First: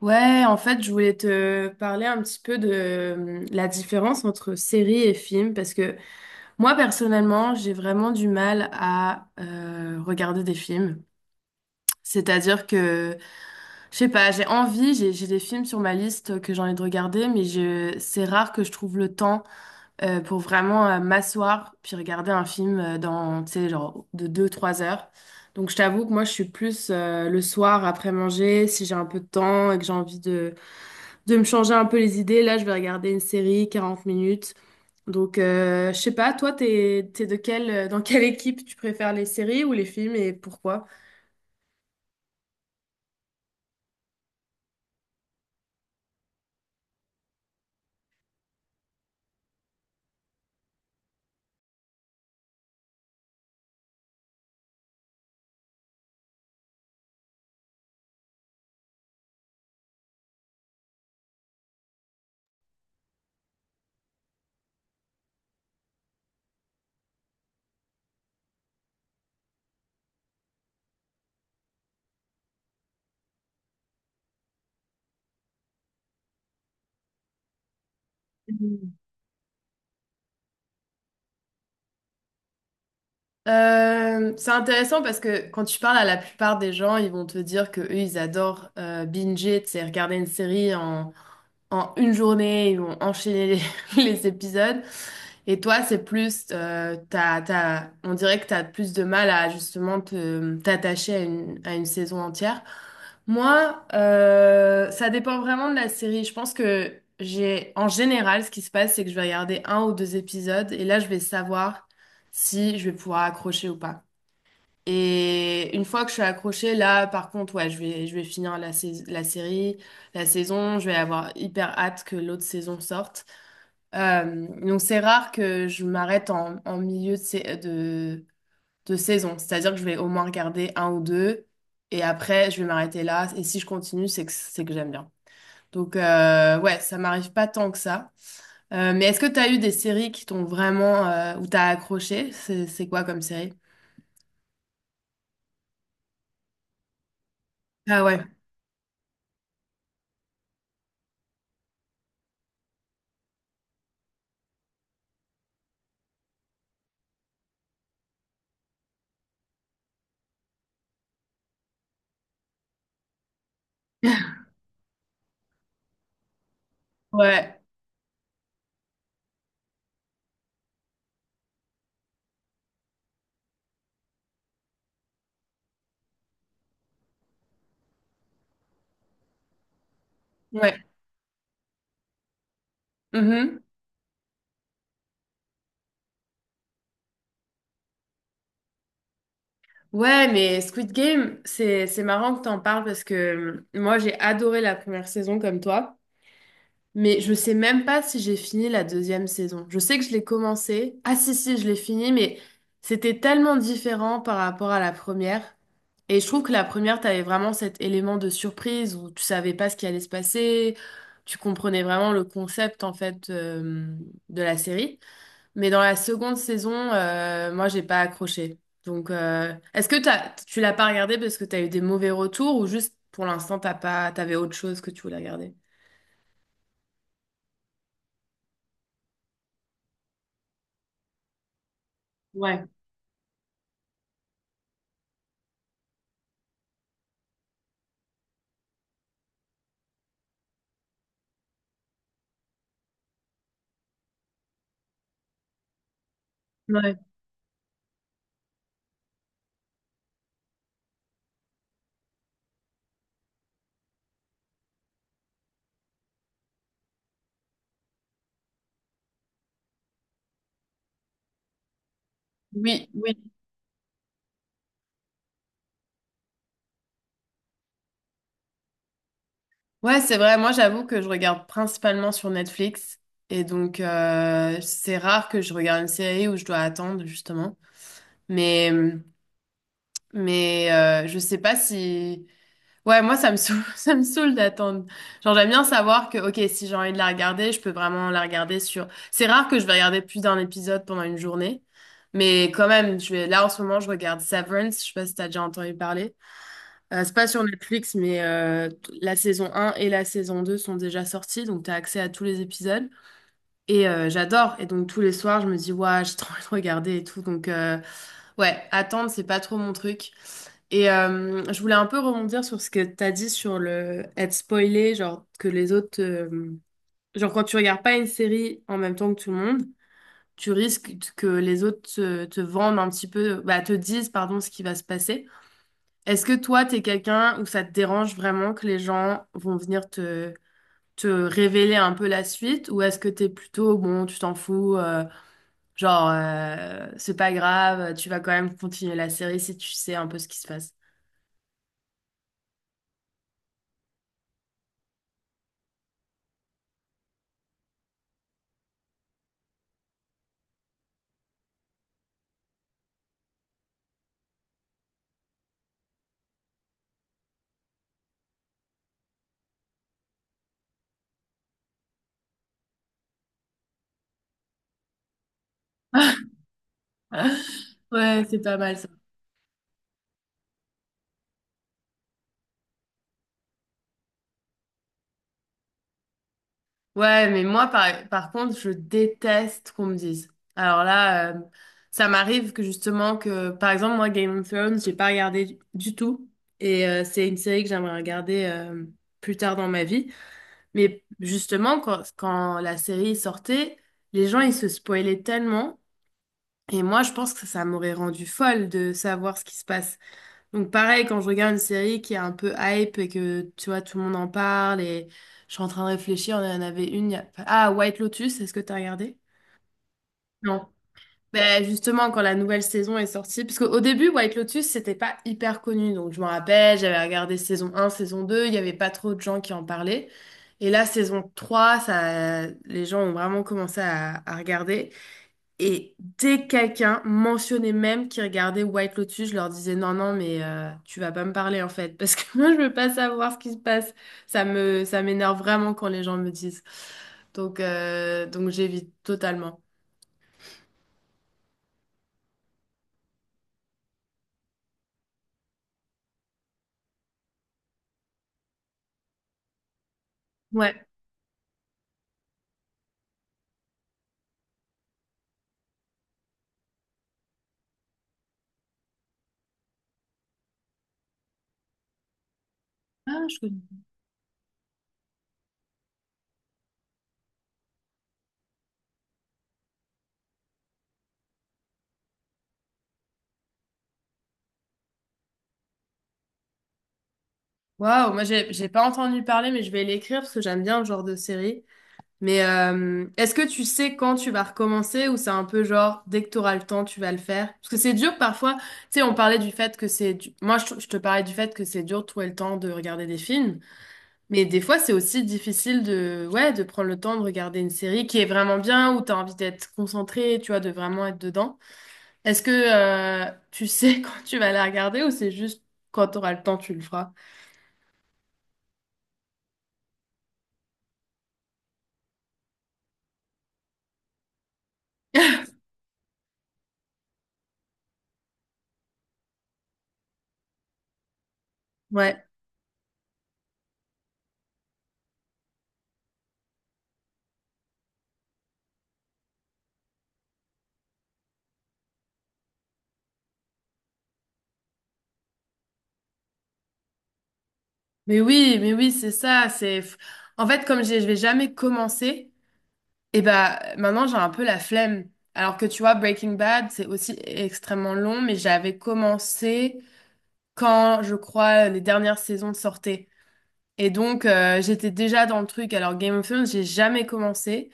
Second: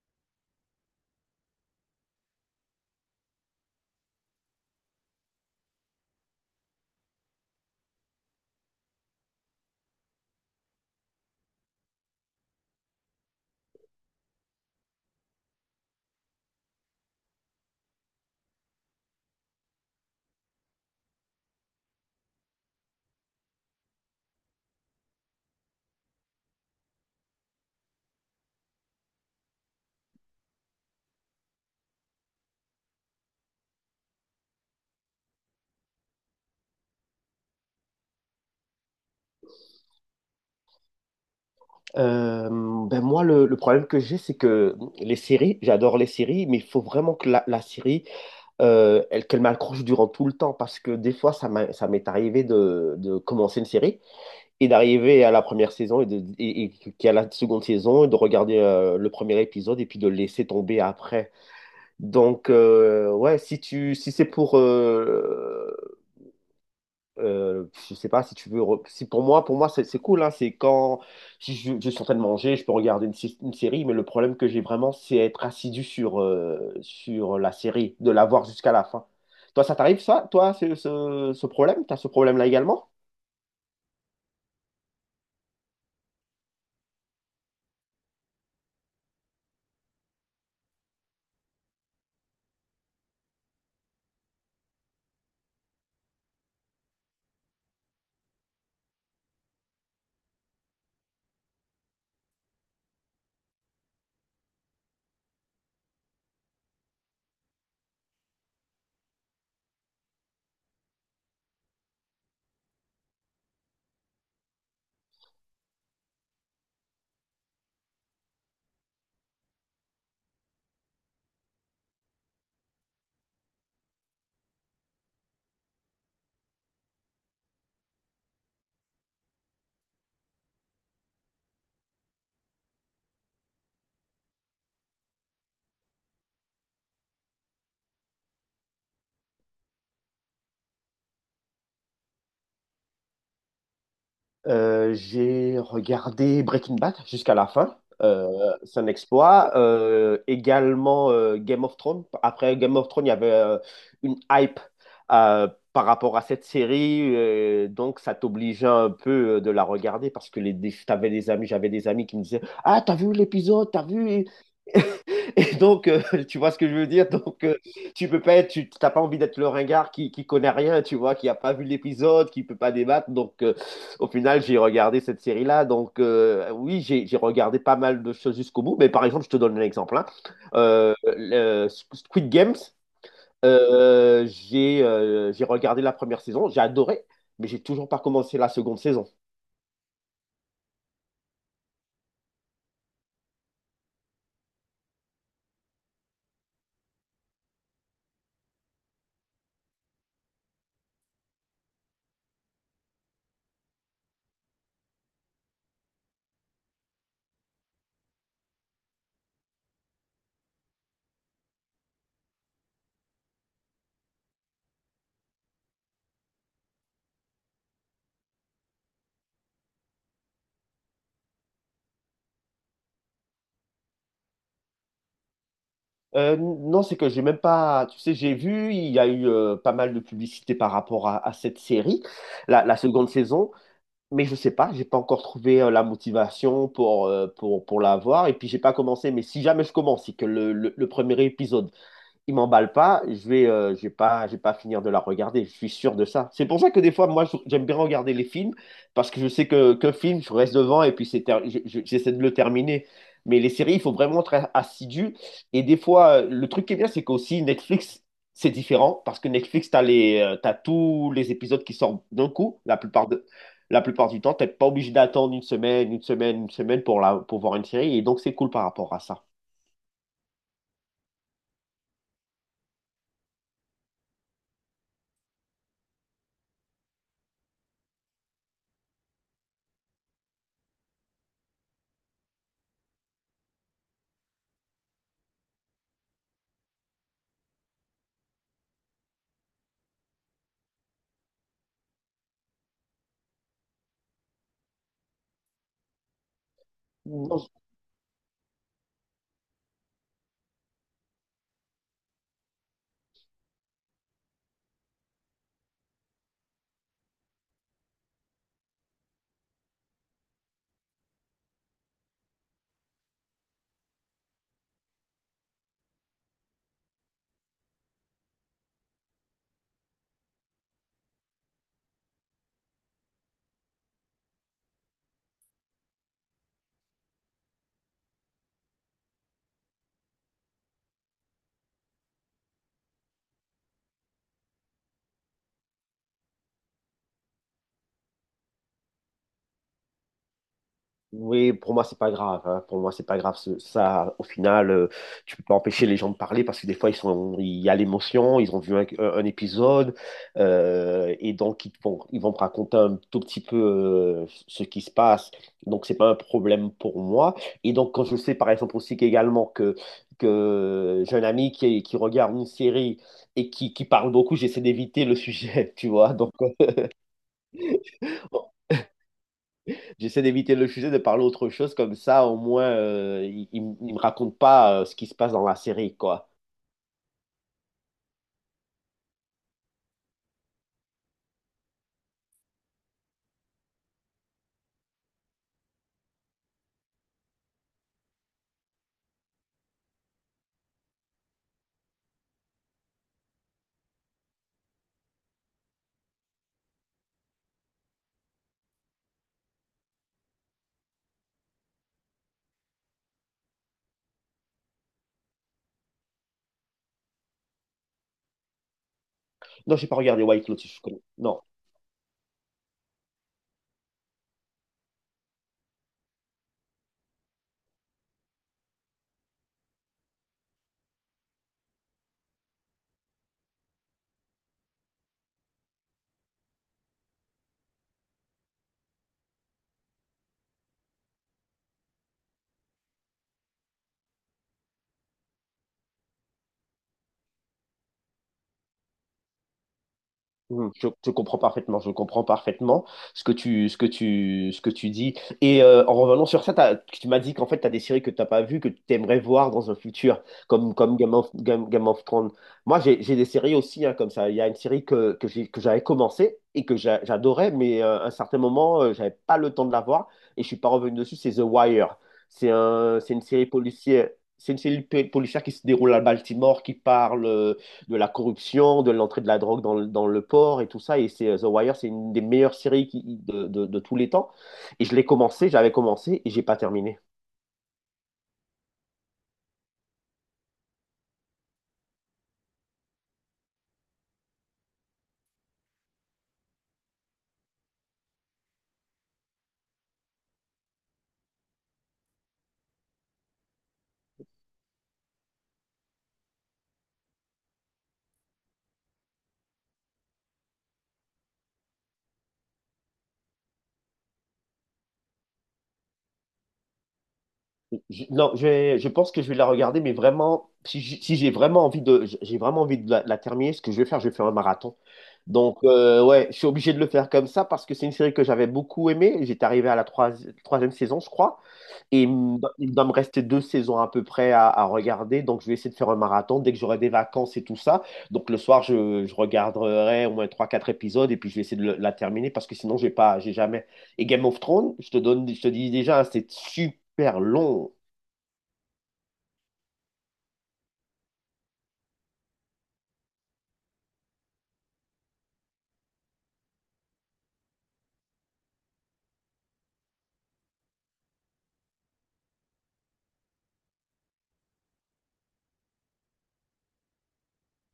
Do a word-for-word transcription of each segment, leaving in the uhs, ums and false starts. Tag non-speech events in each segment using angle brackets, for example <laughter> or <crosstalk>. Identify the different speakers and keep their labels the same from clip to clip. Speaker 1: Ouais, en fait, je voulais te parler un petit peu de euh, la différence entre série et film, parce que moi, personnellement, j'ai vraiment du mal à euh, regarder des films. C'est-à-dire que, je sais pas, j'ai envie, j'ai j'ai des films sur ma liste que j'ai envie de regarder, mais je, c'est rare que je trouve le temps euh, pour vraiment euh, m'asseoir puis regarder un film euh, dans, tu sais, genre de deux trois heures. Donc, je t'avoue que moi, je suis plus euh, le soir après manger, si j'ai un peu de temps et que j'ai envie de de me changer un peu les idées. Là, je vais regarder une série, quarante minutes. Donc, euh, je sais pas, toi, t'es, t'es de quelle, euh, dans quelle équipe tu préfères les séries ou les films et pourquoi?
Speaker 2: Euh, ben moi, le, le problème que j'ai, c'est que les séries, j'adore les séries, mais il faut vraiment que la, la série, euh, elle, qu'elle m'accroche durant tout le temps, parce que des fois, ça m'a- ça m'est arrivé de, de commencer une série et d'arriver à la première saison et, de, et, et qu'il y a la seconde saison et de regarder euh, le premier épisode et puis de le laisser tomber après. Donc, euh, ouais, si tu, si c'est pour euh, euh, je sais pas si tu veux. re- Si pour moi, pour moi, c'est c'est cool, hein. c'est quand Si je, je suis en train de manger, je peux regarder une, sé- une série. Mais le problème que j'ai vraiment, c'est être assidu sur euh, sur la série, de la voir jusqu'à la fin. Toi, ça t'arrive ça? Toi, c'est ce, ce problème? T'as ce problème-là également?
Speaker 1: Euh, c'est intéressant parce que quand tu parles à la plupart des gens, ils vont te dire que eux, ils adorent euh, binger, c'est regarder une série en, en une journée, ils vont enchaîner les, <laughs> les épisodes. Et toi, c'est plus, euh, t'as, t'as- on dirait que t'as plus de mal à justement te, t'attacher à une, à une saison entière. Moi, euh, ça dépend vraiment de la série. Je pense que j'ai, en général, ce qui se passe, c'est que je vais regarder un ou deux épisodes et là, je vais savoir si je vais pouvoir accrocher ou pas. Et une fois que je suis accrochée, là, par contre, ouais, je vais, je vais finir la, sais- la série, la saison. Je vais avoir hyper hâte que l'autre saison sorte. Euh, donc, c'est rare que je m'arrête en, en milieu de, sais- de, de saison. C'est-à-dire que je vais au moins regarder un ou deux. Et après, je vais m'arrêter là. Et si je continue, c'est que, c'est que j'aime bien. Donc, euh, ouais, ça m'arrive pas tant que ça. Euh, mais est-ce que tu as eu des séries qui t'ont vraiment... euh, où t'as accroché? C'est c'est quoi comme série?
Speaker 2: Euh, j'ai regardé Breaking Bad jusqu'à la fin.
Speaker 1: Ah ouais,
Speaker 2: Euh, c'est un exploit. Euh, également euh, Game of Thrones. Après Game of Thrones, il y avait euh, une hype euh, par rapport à cette série. Euh, donc, ça t'obligeait un peu euh, de la regarder parce que les, des- t'avais des amis, j'avais des amis qui me disaient, "Ah, t'as vu l'épisode, t'as vu." Et donc, euh, <laughs> tu vois ce que je veux dire? Donc, euh,
Speaker 1: ouais,
Speaker 2: tu peux pas être, tu t'as pas envie d'être le ringard qui, qui connaît rien, tu vois, qui a pas vu l'épisode, qui peut pas débattre. Donc, euh, au final, j'ai regardé cette série-là. Donc, euh, oui, j'ai j'ai regardé pas mal de choses jusqu'au bout. Mais par exemple, je te donne un exemple, hein.
Speaker 1: ouais.
Speaker 2: Euh, le Squid Games,
Speaker 1: Mhm.
Speaker 2: euh, j'ai euh, j'ai regardé la première saison, j'ai adoré, mais j'ai toujours pas commencé la seconde saison.
Speaker 1: Ouais, mais Squid Game, c'est c'est marrant que t'en parles parce que euh, moi j'ai adoré la première saison comme toi, mais je sais même pas si j'ai fini la deuxième saison. Je sais que je l'ai commencé. Ah si si, je l'ai fini, mais c'était tellement différent par rapport à la première. Et je trouve que la première, t'avais vraiment cet élément de surprise où tu savais pas ce qui allait se passer, tu comprenais vraiment le concept en fait euh, de la série. Mais dans la seconde saison, euh, moi, j'ai pas accroché. Donc, euh, est-ce que t'as, tu l'as pas regardé parce que t'as eu des mauvais retours ou juste pour l'instant, t'as pas, t'avais autre chose que tu voulais regarder?
Speaker 2: Euh, non, c'est que j'ai même pas. Tu sais, j'ai vu, il y a eu euh, pas mal de publicité par rapport à, à cette série, la,
Speaker 1: Ouais,
Speaker 2: la seconde saison, mais je sais pas, j'ai pas encore trouvé euh, la motivation pour, euh, pour, pour la voir, et puis j'ai pas commencé. Mais si jamais je commence, c'est que le, le, le premier épisode, il m'emballe pas, je vais, euh, je vais pas, je vais pas finir de la regarder. Je suis sûr de ça. C'est pour ça que des
Speaker 1: ouais.
Speaker 2: fois, moi, je- j'aime bien regarder les films parce que je sais que qu'un film, je reste devant et puis c'est ter- je- je- j'essaie de le terminer. Mais les séries, il faut vraiment être assidu. Et des fois, euh, le truc qui est bien, c'est qu'aussi Netflix, c'est différent parce que Netflix, t'as les, euh, t'as tous les épisodes qui sortent d'un coup. La
Speaker 1: Oui,
Speaker 2: plupart
Speaker 1: oui.
Speaker 2: de, la plupart du temps, t'es pas obligé d'attendre une semaine, une semaine, une semaine pour la, pour voir une série. Et donc, c'est cool par rapport à ça.
Speaker 1: Ouais, c'est vrai. Moi, j'avoue que je regarde principalement sur Netflix. Et donc, euh, c'est rare que je regarde une série où je dois attendre, justement. Mais. hum, Mais euh, je sais pas si... Ouais, moi, ça me saoule, <laughs> ça me saoule d'attendre. Genre, j'aime bien savoir que, ok, si j'ai envie de la regarder, je peux vraiment la regarder sur... C'est rare que je vais regarder plus d'un épisode pendant une journée. Mais quand même, je vais... là, en ce moment, je regarde Severance. Je sais pas si t'as déjà entendu parler. Euh, c'est pas
Speaker 2: Non.
Speaker 1: sur Netflix, mais euh, la saison un et la saison deux sont déjà sorties. Donc, t'as accès à tous les épisodes. Et euh, j'adore. Et donc, tous les soirs, je me dis, ouais, j'ai trop envie de regarder et tout. Donc, euh, ouais, attendre, c'est pas trop mon truc. Et euh, je voulais un peu rebondir sur ce que tu as dit sur le être spoilé, genre que les autres... euh, genre quand tu regardes pas une série en même temps que tout le monde, tu risques t- que les autres te, te, vendent un petit peu, bah, te disent, pardon, ce qui va se passer. Est-ce que toi, t'es quelqu'un où ça te dérange vraiment que les gens vont venir te, te révéler un peu la suite, ou est-ce que t'es plutôt, bon, tu t'en fous, euh, genre, euh, c'est pas grave, tu vas quand même continuer la série si tu sais un peu ce qui se passe?
Speaker 2: Oui, pour moi, c'est pas grave, hein. Pour moi, c'est pas grave. Ce- Ça, au final, euh, tu peux pas empêcher les gens de parler parce que des fois, ils sont, il y a l'émotion, ils ont vu un, un épisode euh, et donc ils vont, ils vont me raconter un tout petit peu euh, ce qui se passe. Donc, c'est pas un problème pour moi. Et donc, quand je sais, par exemple, aussi qu'également que, que j'ai un ami qui, qui regarde une série et qui, qui parle beaucoup, j'essaie d'éviter le sujet, <laughs> tu vois. Donc,
Speaker 1: <laughs> Ouais, c'est pas mal ça.
Speaker 2: j'essaie d'éviter le sujet, de parler autre chose, comme ça au moins euh, il, il m- il me raconte pas euh, ce qui se passe dans la série, quoi.
Speaker 1: Ouais, mais moi, par, par contre, je déteste qu'on me dise. Alors là, euh, ça m'arrive que justement, que par exemple, moi, Game of Thrones, j'ai pas regardé du du tout. Et euh, c'est une série que j'aimerais regarder euh, plus tard dans ma vie. Mais justement, quand, quand la série sortait, les gens, ils se spoilaient tellement. Et moi, je pense que ça m'aurait rendu folle de savoir ce qui se passe. Donc pareil, quand je regarde une série qui est un peu hype et que tu vois, tout le monde en parle et je suis en train de réfléchir, on en avait une. Il y a- enfin, ah, White Lotus, est-ce que t'as regardé?
Speaker 2: Non, j'ai pas regardé White
Speaker 1: Non.
Speaker 2: Lotus. Je connais. Non.
Speaker 1: Ben justement, quand la nouvelle saison est sortie, parce qu'au début, White Lotus, c'était pas hyper connu. Donc je m'en rappelle, j'avais regardé saison un, saison deux, il n'y avait pas trop de gens qui en parlaient. Et là, saison trois ça, les gens ont vraiment commencé à, à regarder. Et dès que quelqu'un mentionnait même qui regardait White Lotus, je leur disais non, non, mais euh, tu vas pas me parler en fait, parce que <laughs> moi je veux pas savoir ce qui se passe. Ça me, ça m'énerve vraiment quand les gens me disent. Donc, euh, donc j'évite totalement.
Speaker 2: Mhm. Je, je comprends parfaitement, je comprends parfaitement ce que tu, ce que tu, ce que tu dis. Et euh, en revenant sur ça, t'as- tu m'as dit qu'en fait, tu as des séries que tu n'as pas vues, que tu aimerais voir dans un futur, comme,
Speaker 1: Ouais.
Speaker 2: comme Game of, Game, Game of Thrones. Moi, j'ai j'ai des séries aussi, hein, comme ça. Il y a une série que, que j'ai- que j'avais commencé et que j'a- j'adorais, mais euh, à un certain moment, euh, j'avais pas le temps de la voir et je suis pas revenu dessus, c'est The Wire. C'est un, c'est une
Speaker 1: Ah, je
Speaker 2: série
Speaker 1: connais.
Speaker 2: policière. C'est une série policière qui se déroule à Baltimore, qui parle, euh, de la corruption, de l'entrée de la drogue dans le, dans le port et tout ça. Et c'est euh, The Wire, c'est une des meilleures séries qui- de, de- de tous les temps. Et je l'ai commencé, j'avais commencé et j'ai pas terminé.
Speaker 1: Waouh, moi j'ai j'ai pas entendu parler, mais je vais l'écrire parce que j'aime bien le genre de série. Mais euh, est-ce que tu sais quand tu vas recommencer ou c'est un peu genre dès que tu auras le temps, tu vas le faire? Parce que c'est dur parfois. Tu sais, on parlait du fait que c'est du- Moi, je, je te parlais du fait que c'est dur de trouver le temps de regarder des films. Mais des fois, c'est aussi difficile de... Ouais, de prendre le temps de regarder une série qui est vraiment bien, où tu as envie d'être concentré, tu vois, de vraiment être dedans. Est-ce que euh, tu sais <laughs> quand tu vas la regarder ou c'est juste quand tu auras le temps, tu le feras?
Speaker 2: Je- non, je, vais- je pense que je vais la regarder, mais vraiment, si, j- si j'ai vraiment envie de, j'ai vraiment envie de la, la terminer, ce que je vais faire, je vais faire un marathon.
Speaker 1: <laughs>
Speaker 2: Donc euh, ouais, je suis obligé de le faire comme ça parce que c'est une série que j'avais beaucoup aimée. J'étais arrivé à la troisi- troisième saison, je crois. Et il
Speaker 1: Ouais,
Speaker 2: me do- il doit me rester deux saisons à peu près à, à regarder. Donc, je vais essayer de faire un marathon dès que j'aurai des vacances et tout ça. Donc, le soir, je, je regarderai au moins trois quatre épisodes et puis je vais essayer de le- la terminer parce que sinon, j'ai pas, j'ai jamais. Et Game of Thrones, je te donne, je te dis déjà, hein, c'est super long.
Speaker 1: mais oui, mais oui, c'est ça, c'est en fait comme je dis, je vais jamais commencer, et bah maintenant j'ai un peu la flemme. Alors que tu vois, Breaking Bad, c'est aussi extrêmement long, mais j'avais commencé quand, je crois, les dernières saisons sortaient. Et donc euh, j'étais déjà dans le truc. Alors Game of Thrones, j'ai jamais commencé.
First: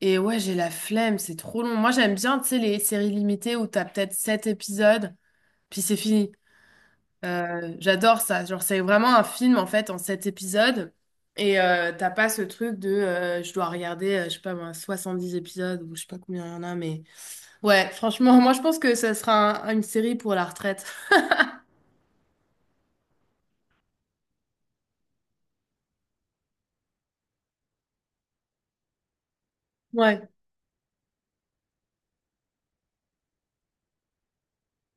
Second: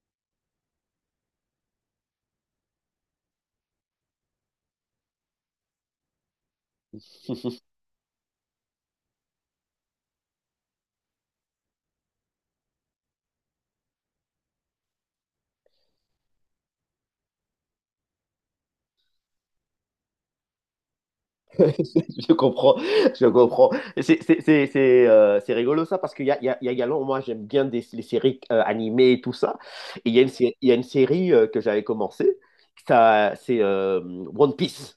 Speaker 1: Et ouais, j'ai la flemme, c'est trop long. Moi j'aime bien, tu sais, les séries limitées où t'as peut-être sept épisodes, puis c'est fini. Euh,
Speaker 2: <laughs>
Speaker 1: j'adore ça. Genre, c'est vraiment un film en fait en sept épisodes. Et euh, t'as pas ce truc de euh, je dois regarder, euh, je sais pas moi, soixante-dix épisodes ou je sais pas combien il y en a, mais ouais, franchement, <laughs> moi je pense que ça sera un- une série pour la retraite.
Speaker 2: Je comprends, je comprends. C'est c'est- c'est- c'est, euh, c'est rigolo ça parce qu'il y a, il y a, il y a également, moi j'aime bien des, les séries euh, animées et tout ça. Et il y a
Speaker 1: Ouais.
Speaker 2: une, sé- il y a une série euh, que j'avais commencé, ça, c'est euh, One Piece.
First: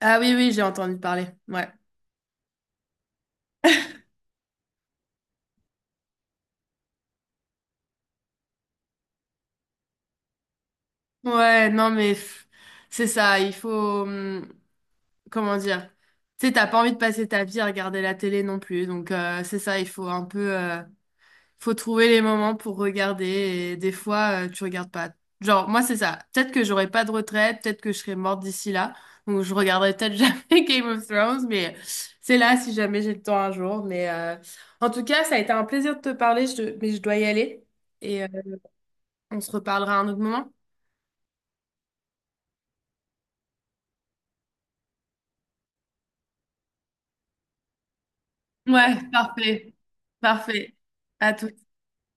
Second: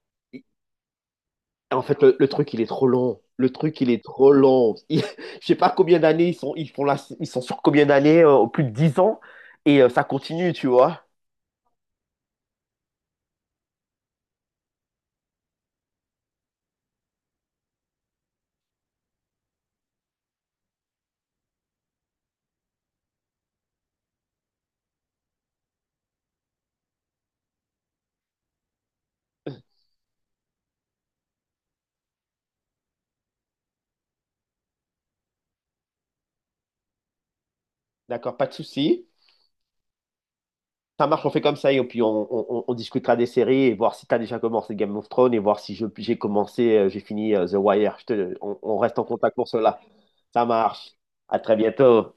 Speaker 1: Ah oui, oui, j'ai entendu parler. Ouais.
Speaker 2: En fait, le, le truc, il est trop long. Le truc, il est trop long. Il- <laughs> je sais pas combien d'années ils sont, ils font là. Ils sont sur combien d'années, euh, plus de dix ans, et euh, ça continue, tu vois.
Speaker 1: Ouais, non, mais pff, c'est ça, il faut. hum, Comment dire? Tu sais, t'as pas envie de passer ta vie à regarder la télé non plus, donc euh, c'est ça, il faut un peu. Faut trouver les moments pour regarder et des fois, euh, tu regardes pas. Genre, moi, c'est ça. Peut-être que j'aurai pas de retraite, peut-être que je serai morte d'ici là, donc je regarderai peut-être <laughs> jamais Game of Thrones, mais c'est là si jamais j'ai le temps un jour. Mais euh, en tout cas, ça a été un plaisir de te parler, je- te- mais je dois y aller et euh,
Speaker 2: D'accord, pas de souci.
Speaker 1: on se reparlera à un autre moment.
Speaker 2: Ça marche, on fait comme ça, et puis on, on- on- on discutera des séries et voir si tu as déjà commencé Game of Thrones et voir si je- j'ai commencé, euh, j'ai fini euh, The Wire. Je te- on on
Speaker 1: Ouais,
Speaker 2: reste en contact pour
Speaker 1: parfait.
Speaker 2: cela. Ça
Speaker 1: Parfait.
Speaker 2: marche.
Speaker 1: À
Speaker 2: À
Speaker 1: tout.
Speaker 2: très bientôt.